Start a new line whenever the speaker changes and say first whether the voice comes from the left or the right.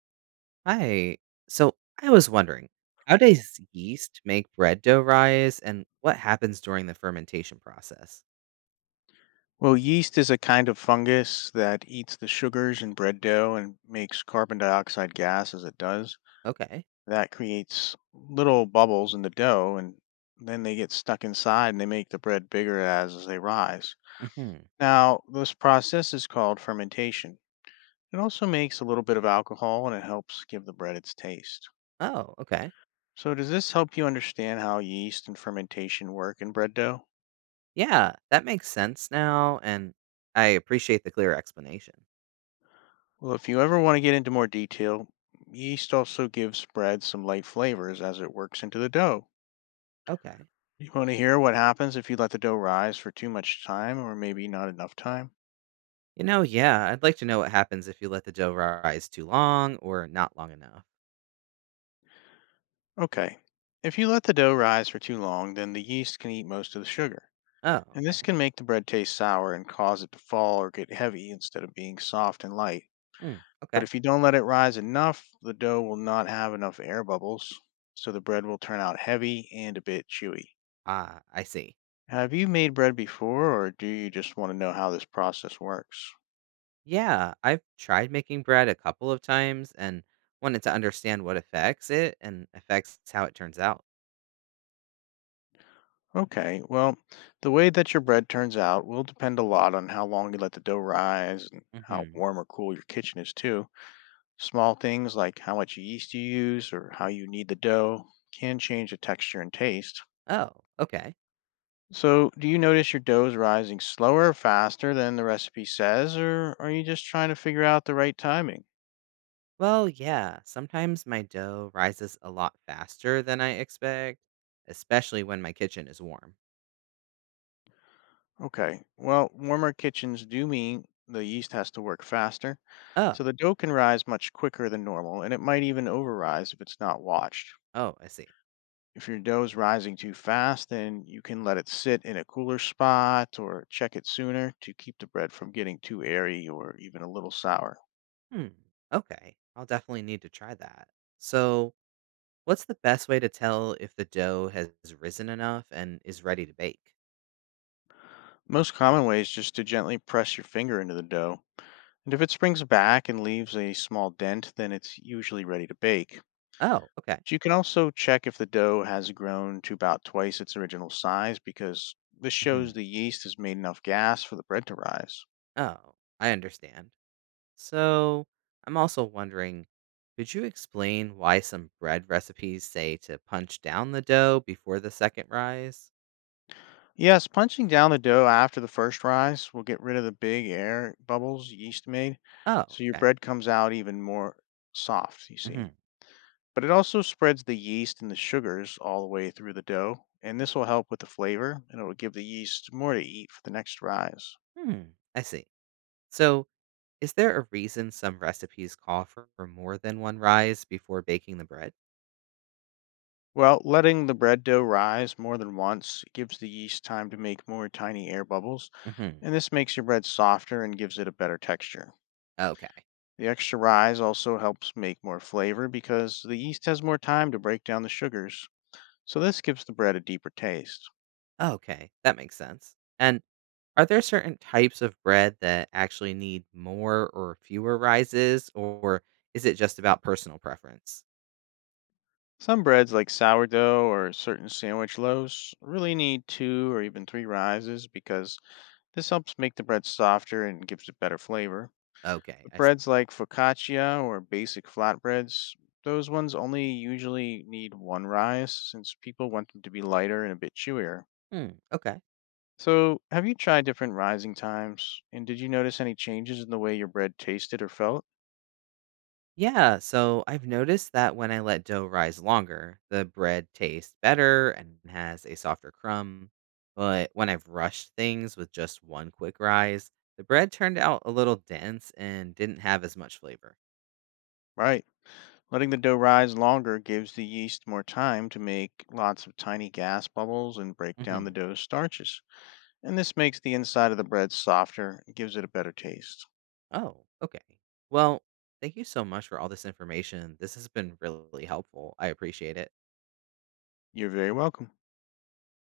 right: Hi. So I was wondering, how does yeast make bread dough rise and what happens during the fermentation process?
left: Well, yeast is a kind of fungus that eats the sugars in bread dough and makes carbon dioxide gas as it does.
right: Okay.
left: That creates little bubbles in the dough, and then they get stuck inside and they make the bread bigger as they rise.
right: Hmm.
left: Now, this process is called fermentation. It also makes a little bit of alcohol and it helps give the bread its taste.
right: Oh, okay.
left: So, does this help you understand how yeast and fermentation work in bread dough?
right: Yeah, that makes sense now, and I appreciate the clear explanation.
left: Well, if you ever want to get into more detail, yeast also gives bread some light flavors as it works into the dough.
right: Okay.
left: You want to hear what happens if you let the dough rise for too much time or maybe not enough time?
right: Yeah, I'd like to know what happens if you let the dough rise too long or not long enough.
left: Okay. If you let the dough rise for too long, then the yeast can eat most of the sugar.
right: Oh,
left: And this
right: okay.
left: can make the bread taste sour and cause it to fall or get heavy instead of being soft and light.
right: Mm,
left: But
right: okay.
left: if you don't let it rise enough, the dough will not have enough air bubbles, so the bread will turn out heavy and a bit chewy.
right: Ah, I see.
left: Have you made bread before, or do you just want to know how this process works?
right: Yeah, I've tried making bread a couple of times and wanted to understand what affects it and affects how it turns out.
left: Okay, well, the way that your bread turns out will depend a lot on how long you let the dough rise and how
right: Hmm.
left: warm or cool your kitchen is, too. Small things like how much yeast you use or how you knead the dough can change the texture and taste.
right: Oh, okay.
left: So, do you notice your dough is rising slower or faster than the recipe says, or are you just trying to figure out the right timing?
right: Well, yeah, sometimes my dough rises a lot faster than I expect, especially when my kitchen is warm.
left: Okay. Well, warmer kitchens do mean the yeast has to work faster,
right: Oh,
left: so the dough can rise much quicker than normal, and it might even overrise if it's not watched.
right: oh, I see.
left: If your dough is rising too fast, then you can let it sit in a cooler spot or check it sooner to keep the bread from getting too airy or even a little sour.
right: Hmm, okay. I'll definitely need to try that. So, what's the best way to tell if the dough has risen enough and is ready to bake?
left: Most common way is just to gently press your finger into the dough, and if it springs back and leaves a small dent, then it's usually ready to bake.
right: Oh, okay.
left: So, you can also check if the dough has grown to about twice its original size, because this shows
right: Hmm.
left: the yeast has made enough gas for the bread to rise.
right: Oh, I understand. So, I'm also wondering, could you explain why some bread recipes say to punch down the dough before the second rise?
left: Yes, punching down the dough after the first rise will get rid of the big air bubbles yeast made,
right: Oh,
left: so your
right: okay.
left: bread comes out even more soft, you
right: Hmm.
left: see. But it also spreads the yeast and the sugars all the way through the dough, and this will help with the flavor and it will give the yeast more to eat for the next rise.
right: Hmm. I see. So, is there a reason some recipes call for more than one rise before baking the bread?
left: Well, letting the bread dough rise more than once gives the yeast time to make more tiny air bubbles,
right: Hmm.
left: and this makes your bread softer and gives it a better texture.
right: Okay.
left: The extra rise also helps make more flavor because the yeast has more time to break down the sugars, so this gives the bread a deeper taste.
right: Okay. That makes sense. And are there certain types of bread that actually need more or fewer rises, or is it just about personal preference?
left: Some breads, like sourdough or certain sandwich loaves, really need two or even three rises, because this helps make the bread softer and gives it better flavor.
right: Okay.
left: But
right: I see.
left: breads like focaccia or basic flatbreads, those ones only usually need one rise, since people want them to be lighter and a bit chewier.
right: Hmm. Okay.
left: So, have you tried different rising times? And did you notice any changes in the way your bread tasted or felt?
right: Yeah, so I've noticed that when I let dough rise longer, the bread tastes better and has a softer crumb. But when I've rushed things with just one quick rise, the bread turned out a little dense and didn't have as much flavor.
left: Right. Letting the dough rise longer gives the yeast more time to make lots of tiny gas bubbles and break down the
right: Hmm.
left: dough's starches. And this makes the inside of the bread softer and gives it a better taste.
right: Oh, okay. Well, thank you so much for all this information. This has been really helpful. I appreciate it.
left: You're very welcome.